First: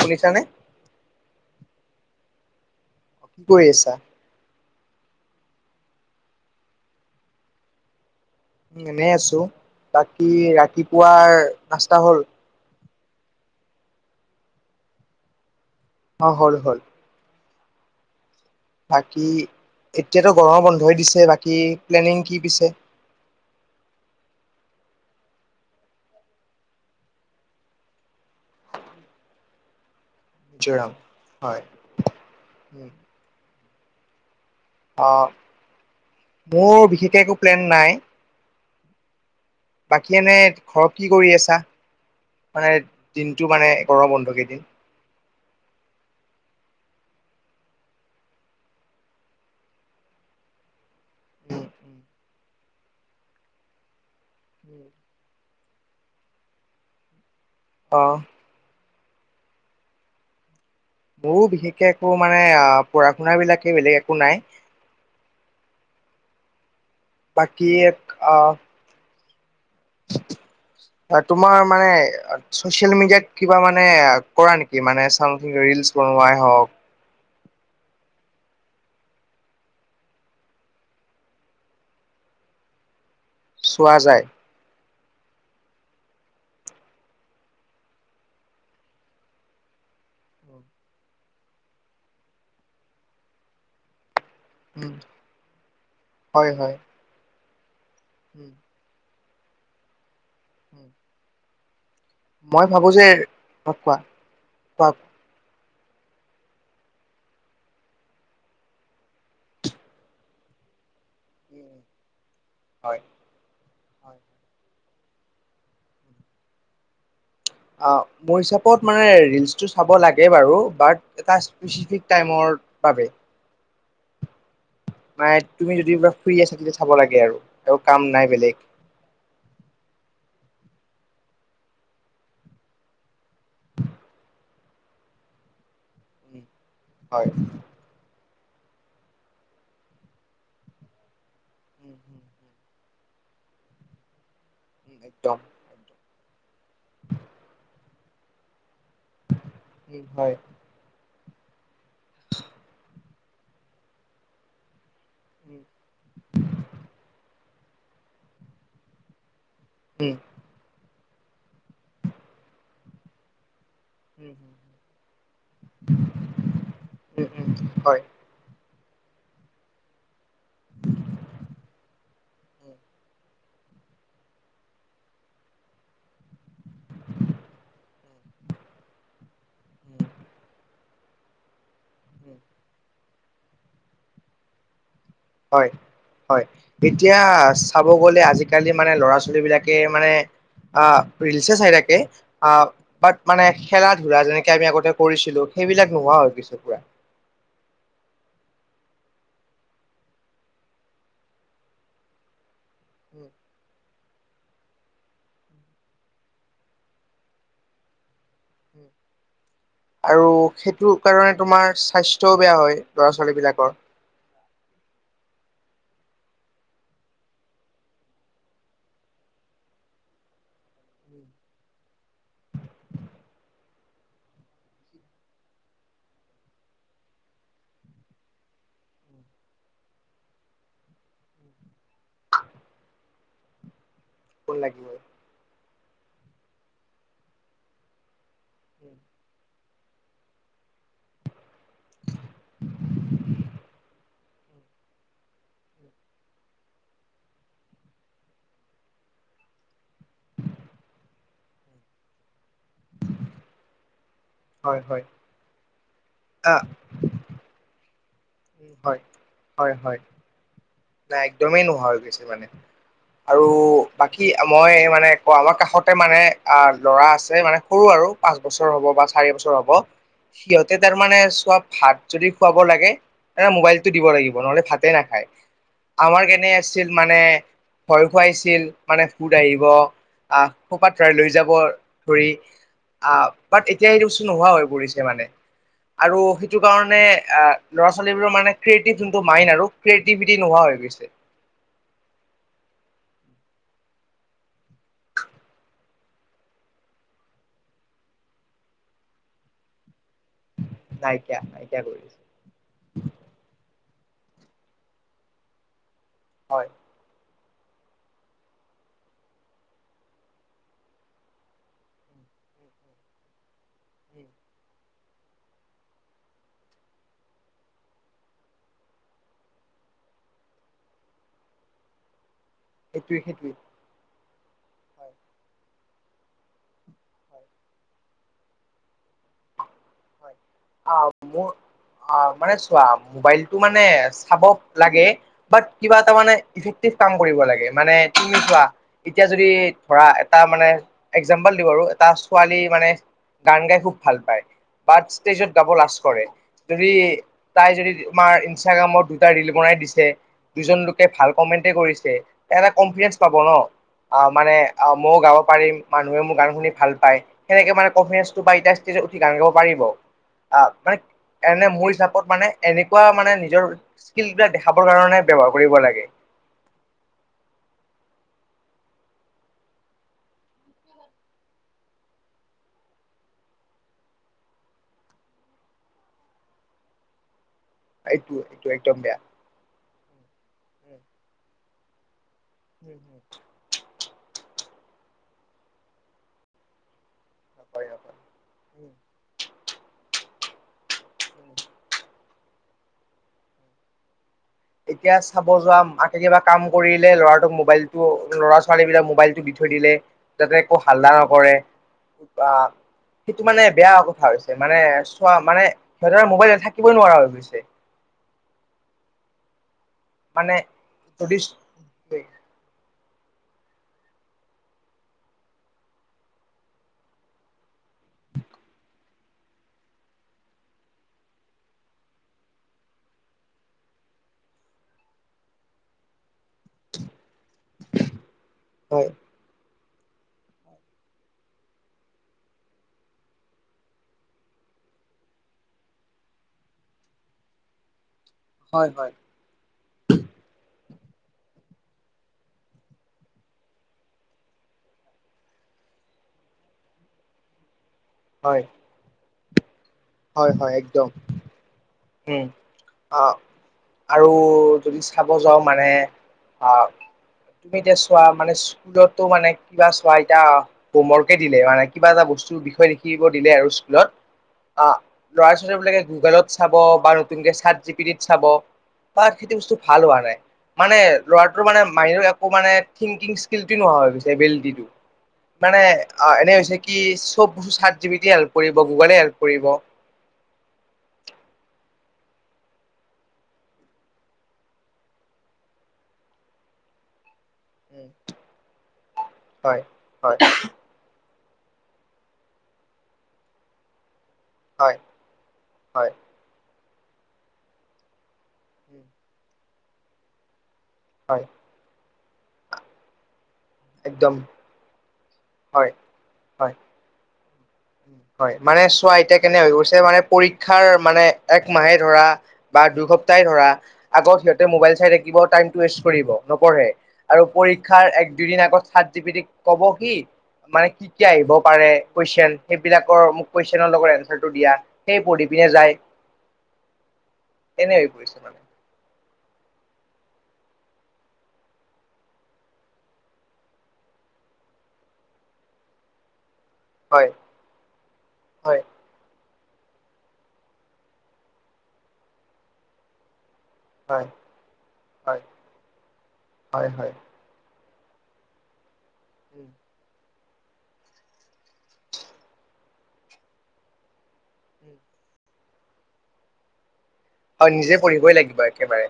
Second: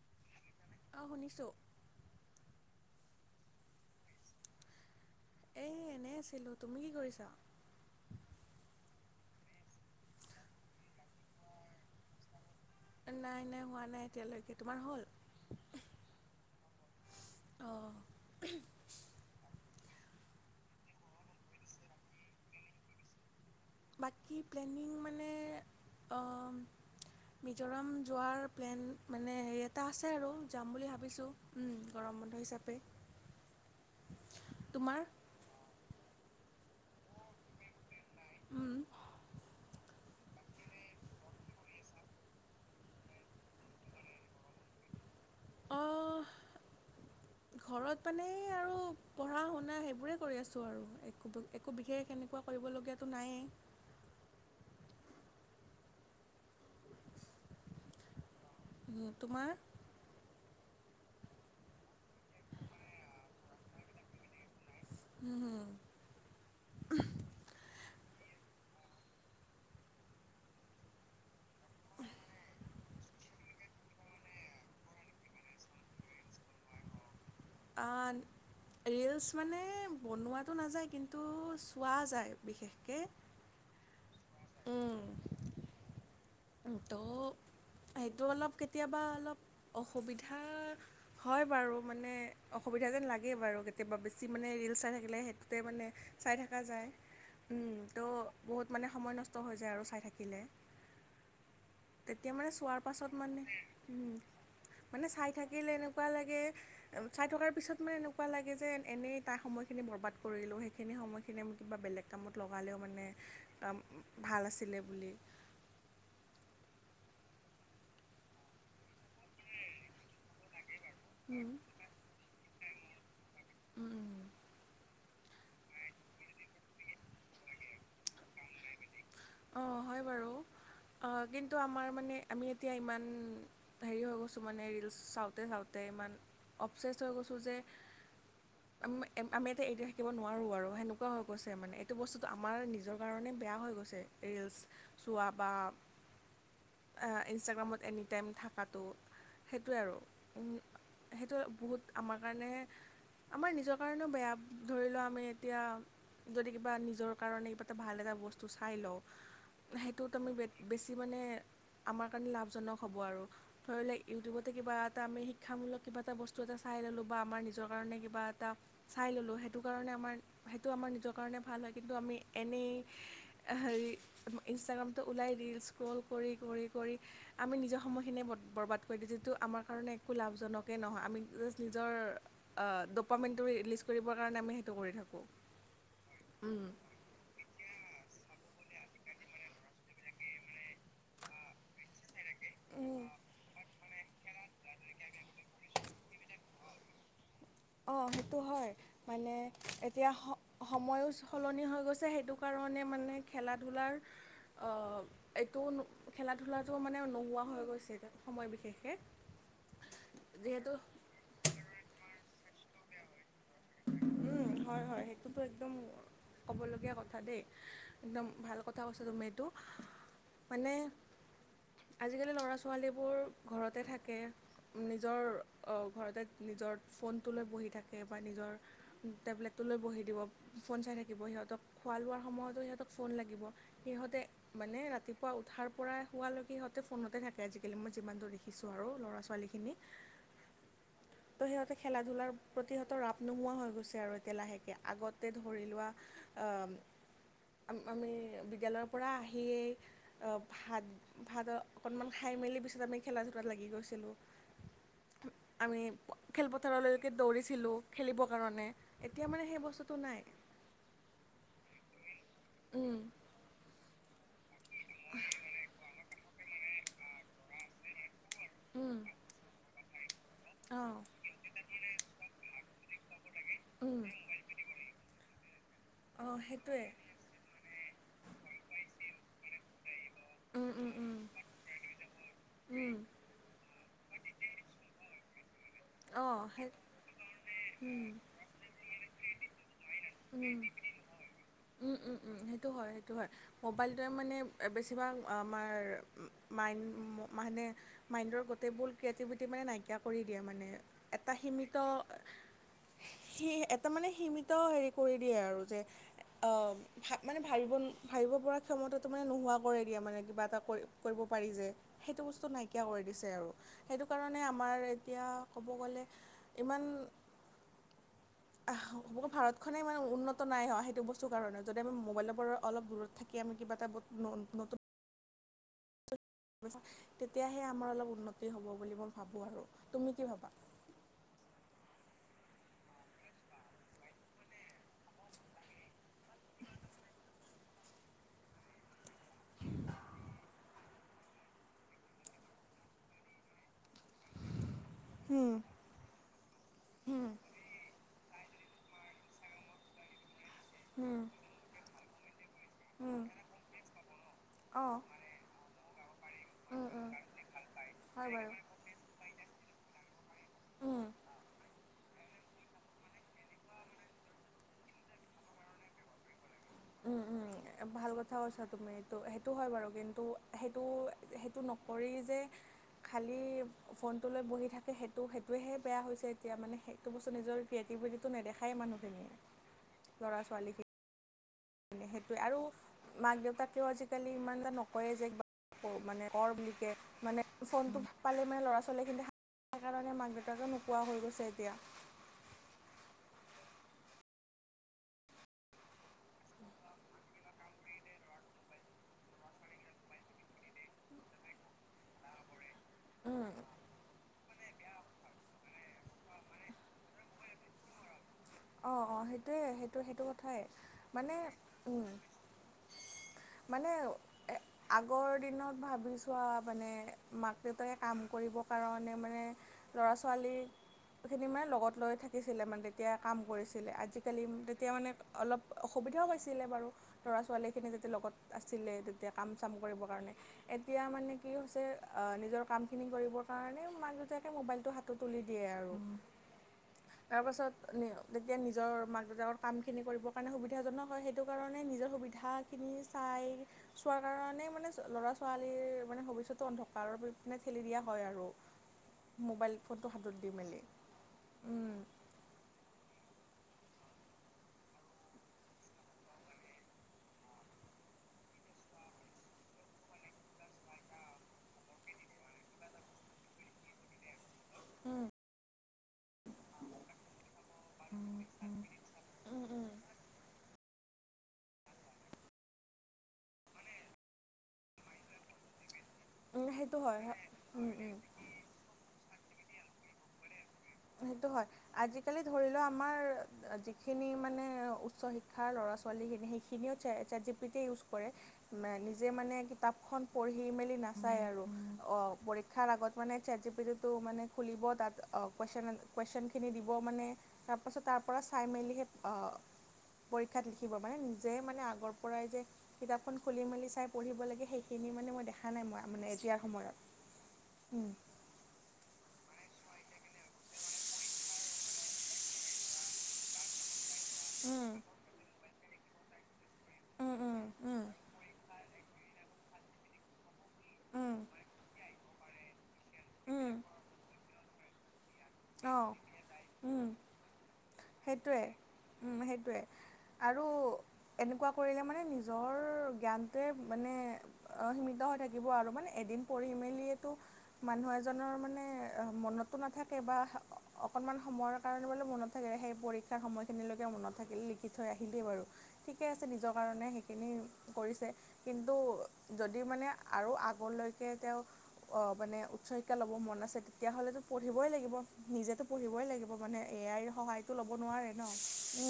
শুনিছানে? অঁ শুনিছোঁ। কি কৰি আছা? এই এনেই আছিলোঁ। তুমি কি কৰিছা? এনেই আছো। বাকী ৰাতিপুৱাৰ নাস্তা হ'ল? নাই নাই হোৱা নাই এতিয়ালৈকে। তোমাৰ হ'ল? অঁ হ'ল হ'ল। অঁ বাকী এতিয়াতো গৰম বন্ধই দিছে বাকী, প্লেনিং কি পিছে? বাকী প্লেনিং মানে, আহ মিজোৰাম যোৱাৰ প্লেন মানে হেৰিত এটা আছে আৰু যাম বুলি মিজোৰাম? ভাবিছোঁ, হয়। গৰম বন্ধ হিচাপে উম, তোমাৰ অঁ, মোৰ বিশেষকৈ একো প্লেন নাই। উম বাকী এনে ঘৰক কি কৰি আছা? মানে দিনটো মানে গৰম বন্ধ কেইদিন? অঁ ঘৰত মানে এই আৰু পঢ়া শুনা সেইবোৰেই কৰি আছোঁ আৰু, একো উম, একো উম। বিশেষ এনেকুৱা কৰিবলগীয়াটো নায়েই। উম [inaudible] অ উম। তোমাৰ? মোৰো বিশেষকৈ একো মানে পঢ়া শুনাবিলাকেই বেলেগ একো নাই। হু হু বাকী আহ [inaudible] তোমাৰ মানে চচিয়েল মিডিয়াত কিবা মানে কৰা নেকি? মানে চ ৰিলচ কনোৱাই হওক অন ৰিলচ মানে বনোৱাটো নাযায়, কিন্তু চোৱা যায় বিশেষকৈ চোৱা যায়? উম তো সেইটো অলপ কেতিয়াবা অলপ অসুবিধা হয় বাৰু মানে, অসুবিধা যেন লাগেই বাৰু কেতিয়াবা বেছি মানে ৰিলচ চাই উম থাকিলে সেইটোতে মানে চাই হয় থকা হয় যায়। ত' উম বহুত মানে সময় নষ্ট হৈ যায় আৰু চাই থাকিলে। উম। তেতিয়া মানে মই চোৱাৰ ভাবো যে পাছত মানে, অ', কোৱা উম, কোৱা মানে চাই থাকিলে এনেকুৱা লাগে চাই থকাৰ পিছত মানে এনেকুৱা লাগে যে এনেই তাই সময়খিনি বৰবাদ কৰিলো সেইখিনি সময়খিনি ম উম, কিবা বেলেগ কামত লগালেও হয় মানে কাম ভাল আছিলে বুলি। অ মোৰ হিচাপত মানে ৰিলচটো চাব লাগে বাৰু বাত এটা উম, স্পেচিফিক টাইমৰ বাবে উম উম নাই তুমি যদি বা ফ্ৰী আছা তেতিয়া চাব লাগে আৰু আৰু কাম নাই বেলেগ। অ হয় বাৰু। অ কিন্তু আমাৰ মানে আমি এতিয়া ইমান হেৰি হৈ গৈছোঁ মানে ৰিলচ চাওঁতে চাওঁতে ইমান উম, অবচেছ হৈ হয় গৈছোঁ যে উম এম আম আমি এতিয়া এইদি থাকিব নোৱাৰোঁ আৰু সেনেকুৱা হৈ গৈছে মানে এইটো উম, উম, বস্তুটো আমাৰ নিজৰ কাৰণে বেয়া হৈ গৈছে। ৰিলচ উম, চোৱা একদম বা আ ইনষ্টাগ্ৰামত এনি টাইম থকাটো সেইটোৱে আৰু। উম, হয় সেইটো বহুত আমাৰ কাৰণে আমাৰ নিজৰ কাৰণেও বেয়া ধৰি লোৱা মে এতিয়া উম, যদি কিবা নিজৰ কাৰণে কিবা এটা ভাল এটা বস্তু চাই লওঁ। উম, সেইটোত আমি বে বেছি মানে আমাৰ কাৰণে লাভজনক হ'ব আৰু ধৰি লেই উম, ইউটিউবতে কিবা এটা আমি শিক্ষামূলক কিবা এটা বস্তু এটা চাই ল'লোঁ বা উম, আমাৰ উম, নিজৰ কাৰণে হয় কিবা এটা চাই ল'লোঁ সেইটো কাৰণে আমাৰ সেইটো আমাৰ নিজৰ কাৰণে ভাল হয় কিন্তু আমি এনেই উম। হেৰি ইনষ্টাগ্ৰামটো ওলাই ৰিলস্ক্ৰল কৰি কৰি কৰি আমি নিজৰ সময়খিনিয়ে বত বৰবাদ কৈ দিছে টো আমাৰ কাৰণে একো লাভজনকেই নহয় আমি জাষ্ট নিজৰ আ দব পামেণ্টৰি লিষ্ট কৰিবৰ কাৰণে আমি সেইটো কৰি থাকোঁ। হয় হয় উম এতিয়া চাব গ'লে আজি-কালি মানে ল'ৰা ছোৱালীবিলাক কে মানে আ ৰিলছে চাই থাকে আহ বাট মানে খেলা-ধূলা যেনেকে আমি আগতে কৰিছিলো সেইবিলাক নোহোৱা হৈ গৈছে পুৰা। অ সেইটো হয়। মানে এতিয়া স সময়ো সলনি হৈ গৈছে সেইটো কাৰণে মানে খেলাত ধূলাৰ অ এইটো নো খেলা ধূলাটোও মানে নোহোৱা হৈ গৈছে এতিয়া আৰু যিহেতু সেইটো কাৰণে তোমাৰ স্বাস্থ্যও বেয়া হয় ল'ৰা ছোৱালীবিলাকৰ। উম হয় হয় সেইটোতো একদম ক'বলগীয়া কথা দেই একদম ভাল কথা কৈছা তুমি এইটো। মানে আজি-কালি ল'ৰা ছোৱালীবোৰ ঘৰতে থাকে। নিজৰ অ ঘৰতে নিজৰ ফোনটো লৈ বহি থাকে বা নিজৰ টেবলেটটো লৈ বহি দিব ফোন চাই থাকিব সিহঁতক খোৱা লোৱাৰ সময়তো সিহঁতক ফোন লাগিব। সিহঁতে ফোন মানে লাগিবই ৰাতি- পোৱা উঠাৰ পৰা হোৱালৈকি সিহঁতে ফোনতে থাকে আজি-কালি মই যিমান দূৰ দেখিছোঁ আৰু ল'ৰা-ছোৱালীখিনি ত' সিহঁতে খেলা-ধূলাৰ প্ৰতি সিহঁতৰ ৰাপ নোহোৱা হৈ গৈছে আৰু এতিয়া লাহেকে আগতে ধৰি লোৱা আ- আম আমি বিদ্যালয়ৰ পৰা আহিয়েই অ ভাত ভাত অকণমান খাই মেলি পিছত আমি খেলা-ধূলাত লাগি গৈছিলোঁ। হয় হয়। আমি আহ খেলপথাৰলৈকে দৌৰিছিলোঁ খেলিব- কাৰণে হয় এতিয়া মানে সেই হয় হয় বস্তুটো নাই। নাই একদমেই নোহোৱা হৈ গৈছে মানে উম, আৰু বাকী মই মানে কওঁ আমাৰ কাষতে মানে আ ল'ৰা আছে মানে সৰু আৰু পাঁচ বছৰ হ'ব উম, বা চাৰি বছৰ হ'ব সিহঁতে অঁ তাৰমানানে চোৱাপ- ভাত যদি খুৱাব লাগে মোবাইলতটো উম, দিব লাগিব নহ'লে ভাতেই নাখায়। আমাৰ অঁ কেনে সেইটোৱে আছিল মানে ভয় খুৱাইছিল মানে ভুত আহিব আহ উম, উম, উম, সোপাধৰাই লৈ যাব ধৰি, উম বাট এতিয়া সেইটো বস্তু নোহোৱা হৈ পৰিছে মানে আৰু অঁ সেইটো সেই কাৰণে আহ ল'ৰা উম, ছোৱালীবোৰৰ ক্ৰিয়েটিভ যোনটো মাইণ্ড আৰু ক্ৰিয়েটিভিটি উম। নোহোৱা হৈ গৈছে। উম উম উম সেইটো হয় সেইটো হয়। মোবাইলটোৱে মানে বেছিভাগ আমাৰ মাইণ্ড মানে মাইণ্ডৰ গোটেইবোৰ ক্ৰিয়েটিভিটি মানে নাইকিয়া কৰি দিয়ে মানে। এটা নাইকিয়া সীমিত নাইকিয়া কৰি দিছে সি এটা মানে সীমিত হেৰি কৰি দিয়ে আৰু যে হয় ভা মানে ভাবিব ভাবিব পৰা ক্ষমতাটো মানে নোহোৱা কৰে দিয়া মানে কিবা এটা কৰি কৰিব পাৰি যে। সেইটো বস্তু নাইকিয়া কৰি দিছে আৰু। সেইটো কাৰণে আমাৰ এতিয়া ক'ব গ'লে ইমান আহ ভাৰতখনেই ইমান উন্নত নাই হোৱা সেইটো বস্তুৰ কাৰণে যদি আমি মোবাইলৰ পৰা অলপ দূৰত সেইটোৱে থাকি সেইটোৱে আমি কিবা এটা ন-নতুন হয়। হয় তেতিয়াহে আমাৰ অলপ উন্নতি হ'ব বুলি মই ভাবোঁ আৰু। তুমি হয় কি ভাবা? আহ মোৰ অ মানে চোৱা মোবাইলটো মানে চাব লাগে বাত কিবা এটা মানে ইফেক্টি কাম কৰিব লাগে, মানে তুমি চোৱা এতিয়া যদি ধৰা এটা মানে একজাম্পল দিওঁ বাৰু এটা ছোৱালী মানে গান গাই খুব ভাল পায় বা ষ্টেজত গাব লাজ কৰে, যদি তাই যদি তোমাৰ ইনষ্টাগ্ৰামত দুটা ৰিল বনাই দিছে দুজন লোকে ভাল কমেণ্টেই কৰিছে তাৰে কনফিডেঞ্চ উম, পাব ন। অ মানে অ অঁ মইও গাব পাৰিম, মানুহে মোৰ গান শুনি উম, ভাল উম, পায়। সেনেকে মানে হয় কনফিডেটো বাৰু। পাই উঠি গান গাব পাৰিব। আহ মানে উম, এনে মোৰ হিচাপত মানে এনেকুৱা মানে নিজৰ স্কিলতা দেখাবৰ কাৰণে ব্যৱহাৰ কৰিব লাগে। উম, উম, ভাল কথা কৈছা তুমিটো সেইটো হয় বাৰু। কিন্তু সেইটো সেইটো নকৰি যে খালী ফোনটো লৈ বহি থাকে সেইটো সেইটোহে বেয়া হৈছে এতিয়া মানে সেইটো বস্তু নিজৰ এইটো [unintelligible] এইটো নেদেখায় একদম বেয়া। মানুহখিনিয়ে ল'ৰা ছোৱালীখিনি সেইটোৱে আৰু মাক দেউতাক ক আজিকালি ইমান এটা নকয়ে যে মানে কৰ বুলি কে মানে ফোনটো পালে মানে ল'ৰা ছোৱালী কিন্তু কাৰণে মাক দেউতাকো নোপোৱা হৈ গৈছে এতিয়া। এতিয়া চাব যোৱা মাকে কিবা কাম কৰিলে ল'ৰাটোক মোবাইলটো ল'ৰা-ছোৱালী বিলাক মোবাইলটো দি থৈ দিলে, যাতে একো হাল্লা নকৰে আহ সেইটো মানে বেয়া কথা হৈছে, মানে চোৱা মানে সিহঁতৰ মোবাইল থাকিবই নোৱাৰা হৈ গৈছে। অ অ সেইটোৱে সেইটো সেইটো মানে কথাই মানে যদি মানে আগৰ দিনত ভাবি চোৱা মানে মাক-দেউতাকে কাম কৰিবৰ কাৰণে মানে ল'ৰা-ছোৱালীখিনি মানে লগত লৈ থাকিছিলে মানে তেতিয়া কাম কৰিছিলে। আজিকালি তেতিয়া মানে অলপ অসুবিধাও পাইছিলে বাৰু ল'ৰা-ছোৱালীখিনি যেতিয়া লগত আছিলে হয় তেতিয়া কাম চাম কৰিবৰ কাৰণে। এতিয়া মানে কি হৈছে নিজৰ কামখিনি কৰিবৰ কাৰণে মাক দেউতাকে মোবাইলটো হা হাতত তুলিদিয়ে আৰু তাৰপিছত যেতিয়া হয় নিজৰ হয় মাক দেউতাকৰ কামখিনি কৰিবৰ কাৰণে সুবিধাজনক হয় সেইটো কাৰণে নিজৰ সুবিধাখিনি চাই চোৱাৰ কাৰণে মানে ল'ৰা ছোৱালীৰ মানে ভৱিষ্যতটো অন্ধকাৰ নে ঠেলি দিয়া হয় আৰু মোবাইল ফোনটো হাতত দি হয় হয় মেলি একদম হুম আৰু যদি চাব যাওঁ মানে তুমি এতিয়া চোৱা মানে স্কুলতো মানে কিবা চোৱা এতিয়া হোমৱৰ্ককে দিলে মানে কিবা এটা বস্তুৰ বিষয় লিখিব দিলে আৰু স্কুলত ল'ৰা ছোৱালীবিলাকে গুগলত চাব বা নতুনকৈ চাৰ্ট জি পিটিত চাব তাত সেইটো বস্তু ভাল হোৱা নাই মানে ল'ৰাটোৰ মানে মাইন্দৰ একো মানে থংকিং স্কিলটো নোহোৱা হৈ গৈ এবিলিটিটো মানে অ এনেই হৈছে কি সেইটো চব বস্তু হয় চাদজিবিটিয়ে হেল্প কৰিব গুগলে হেল্প কৰিব সেইটো হয় আজিকালি ধৰি লও আমাৰ যিখিনি মানে উচ্চ শিক্ষাৰ ল'ৰা ছোৱালীখিনি সেই খিনিও জিপিতে ইউজ কৰে নিজে মানে হয় কিতাপখন হয় পঢ়ি মেলি না নাচাই আৰু অ পৰীক্ষাৰ আগত মানে চাদজিপিটো মানে খুলিব হয় তাত হয় কৈছনখিনি দিব মানে তাৰপাছত তাৰ পৰা চাই মেলি সেই পৰীক্ষাত লিখিব মানে হয় নিজে মানে আগৰ পৰাই যে কিতাপখন খুলি মেলি চাই একদম পঢ়িব লাগে সেই সিনি মানে মই দেখা নাই হয় মই মানে এতিয়াৰ হয় সময়ত হয় মানে চোৱা এতিয়া কেনে হৈ গৈছে মানে পৰীক্ষাৰ মানে এক মাহে ধৰা বা দুই সপ্তাহেই ধৰা আগত সিহঁতে উম মোবাইল চাই থাকিবা টাইম ৱেষ্ট কৰিব নপঢ়ে উম আৰু উম উম পৰীক্ষাৰ এক দুদিন আগত চাৰ্টজিবিটিক কব কি মানে মানে কি উম কি উম আহিব পাৰে কিউশ্যন সেইবিলাকৰ মোক উম কুৱেশনৰ লগত এনচাৰটো দিয়া সেই পঢ়ি পিনে যায় অ', উম, তেনে হৈ পৰিছে মানে সেইটোৱে সেইটোৱে আৰু এনেকুৱা কৰিলে মানে নিজৰ জ্ঞানটোৱে মানে অ সীমিত হৈ থাকিব আৰু মানে এদিন পঢ়ি মেলি হয় মেলিয়েটো মানু্হএজনৰ হয় মানে মনত নাথাকে বা অকণমান সময়ৰ কাৰণে বোলে মনত থাকে সেই পৰীক্ষাৰ সময়ত সেইখিনিলৈকে হয় মনত থাকিলে লিখি থৈ আহিলেই হয় বাৰু ঠিকে আছে নিজৰ হয় হয় কাৰণে হয় সেইখিনি কৰিছে কিন্তু যদি মানে আৰু আগলৈকে তেওঁ অ মানে উচ্চ শিক্ষা লব মন আছে তেতিয়াহ'লেতো পঢ়িবই লাগিব নিজেতো পঢ়িবই লাগিব মানে এ আইৰ সহায় হয় নিজে পঢ়িবই লাগিব একেবাৰে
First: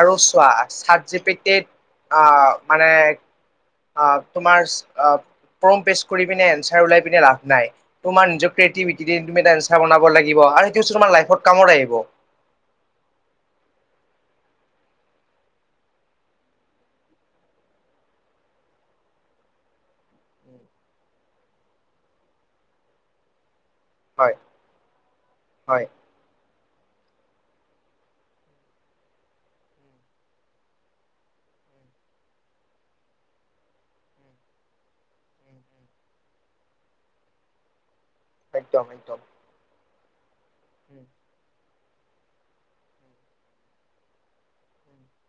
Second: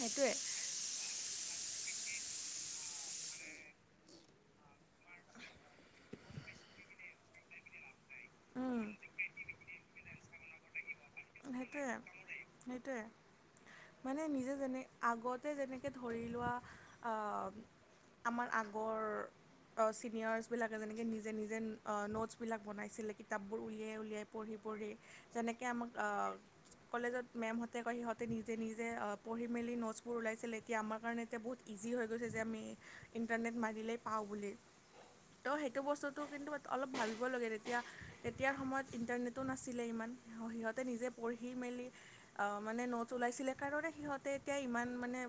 আৰু চোৱা ছাতজিপিটিড অ মানে তোমাৰ ফম পেচ কৰি পিনে অঞ্চাৰ ওলাই পিনে লাভ নাই তোমাৰ নিজৰ ক্ৰিয়েটিভিটিম এটা আঞ্চাৰ বনাব লাগিব আৰু সেইটো তুমাৰ লাইফত কামত আহিব। সেইটোৱে সেইটোৱে মানে নিজে যেনে আগতে যেনেকে ধৰি লোৱা আমাৰ আগৰ অ চিনিয়ৰচ বিলাকে যেনেকে নিজে নিজে নোটছ বিলাক বনাইছিলে কিতাপ বোৰ উলিয়াই উল উিয়াই হয় পঢ়ি পঢ়ি যেনেকে হয়। আমাক অ কলেজত মেমহঁতে কয় সিহঁতে নিজে নিজে পঢ়ি মেলি নোটছবোৰ ওলাইছিলে এতিয়া আমাৰ কাৰণে এতিয়া বহুত ইজি হৈ গৈছে যে আমি ইণ্টাৰনেট মাৰিলেই পাওঁ বুলি ত সেইটো বস্তুটো কিন্তু অলপ ভালিব লাগে তেতিয়া তেতিয়াৰ সময়ত একদম একদম। ইণ্টাৰনেটো নাছিলে ইমান সিহঁতে নিজে পঢ়ি মেলি মানে নট ওলাইছিলে কাৰণে সিহঁতে এতিয়া ইমান মানে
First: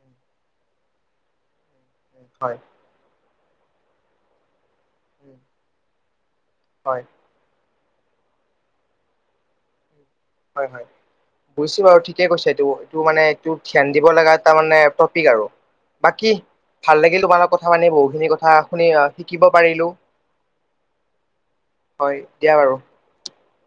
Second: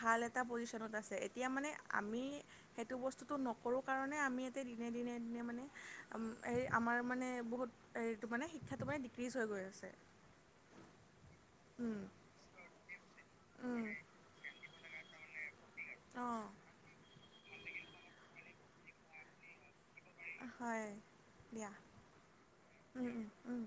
ভাল এটা পজিচনত আছে। এতিয়া মানে আমি হয় সেইটো বস্তুটো নকৰোঁ কাৰণে আমি ইয়াতে দিনে দিনে দিনে মানে আম এই আমাৰ হয়। মানে বহুত হেৰিটো মানে শিক্ষাটো মানে ডিক্ৰীজ হৈ গৈ আছে। হয় হয়। বুজিছোঁ উম, বাৰু ঠিকে কৈছা এইটো, এইটো মানে এটো ধ্যান দিব লগা এটা মানে টপিক আৰু। [unintelligible] বাকী অ। ভাল লাগিল তোমাল কথা পানি বহুখিনি কথা শুনি শিকিব পাৰিলো। হয় দিয়া হয় দিয়া বাৰু। উম উম উম।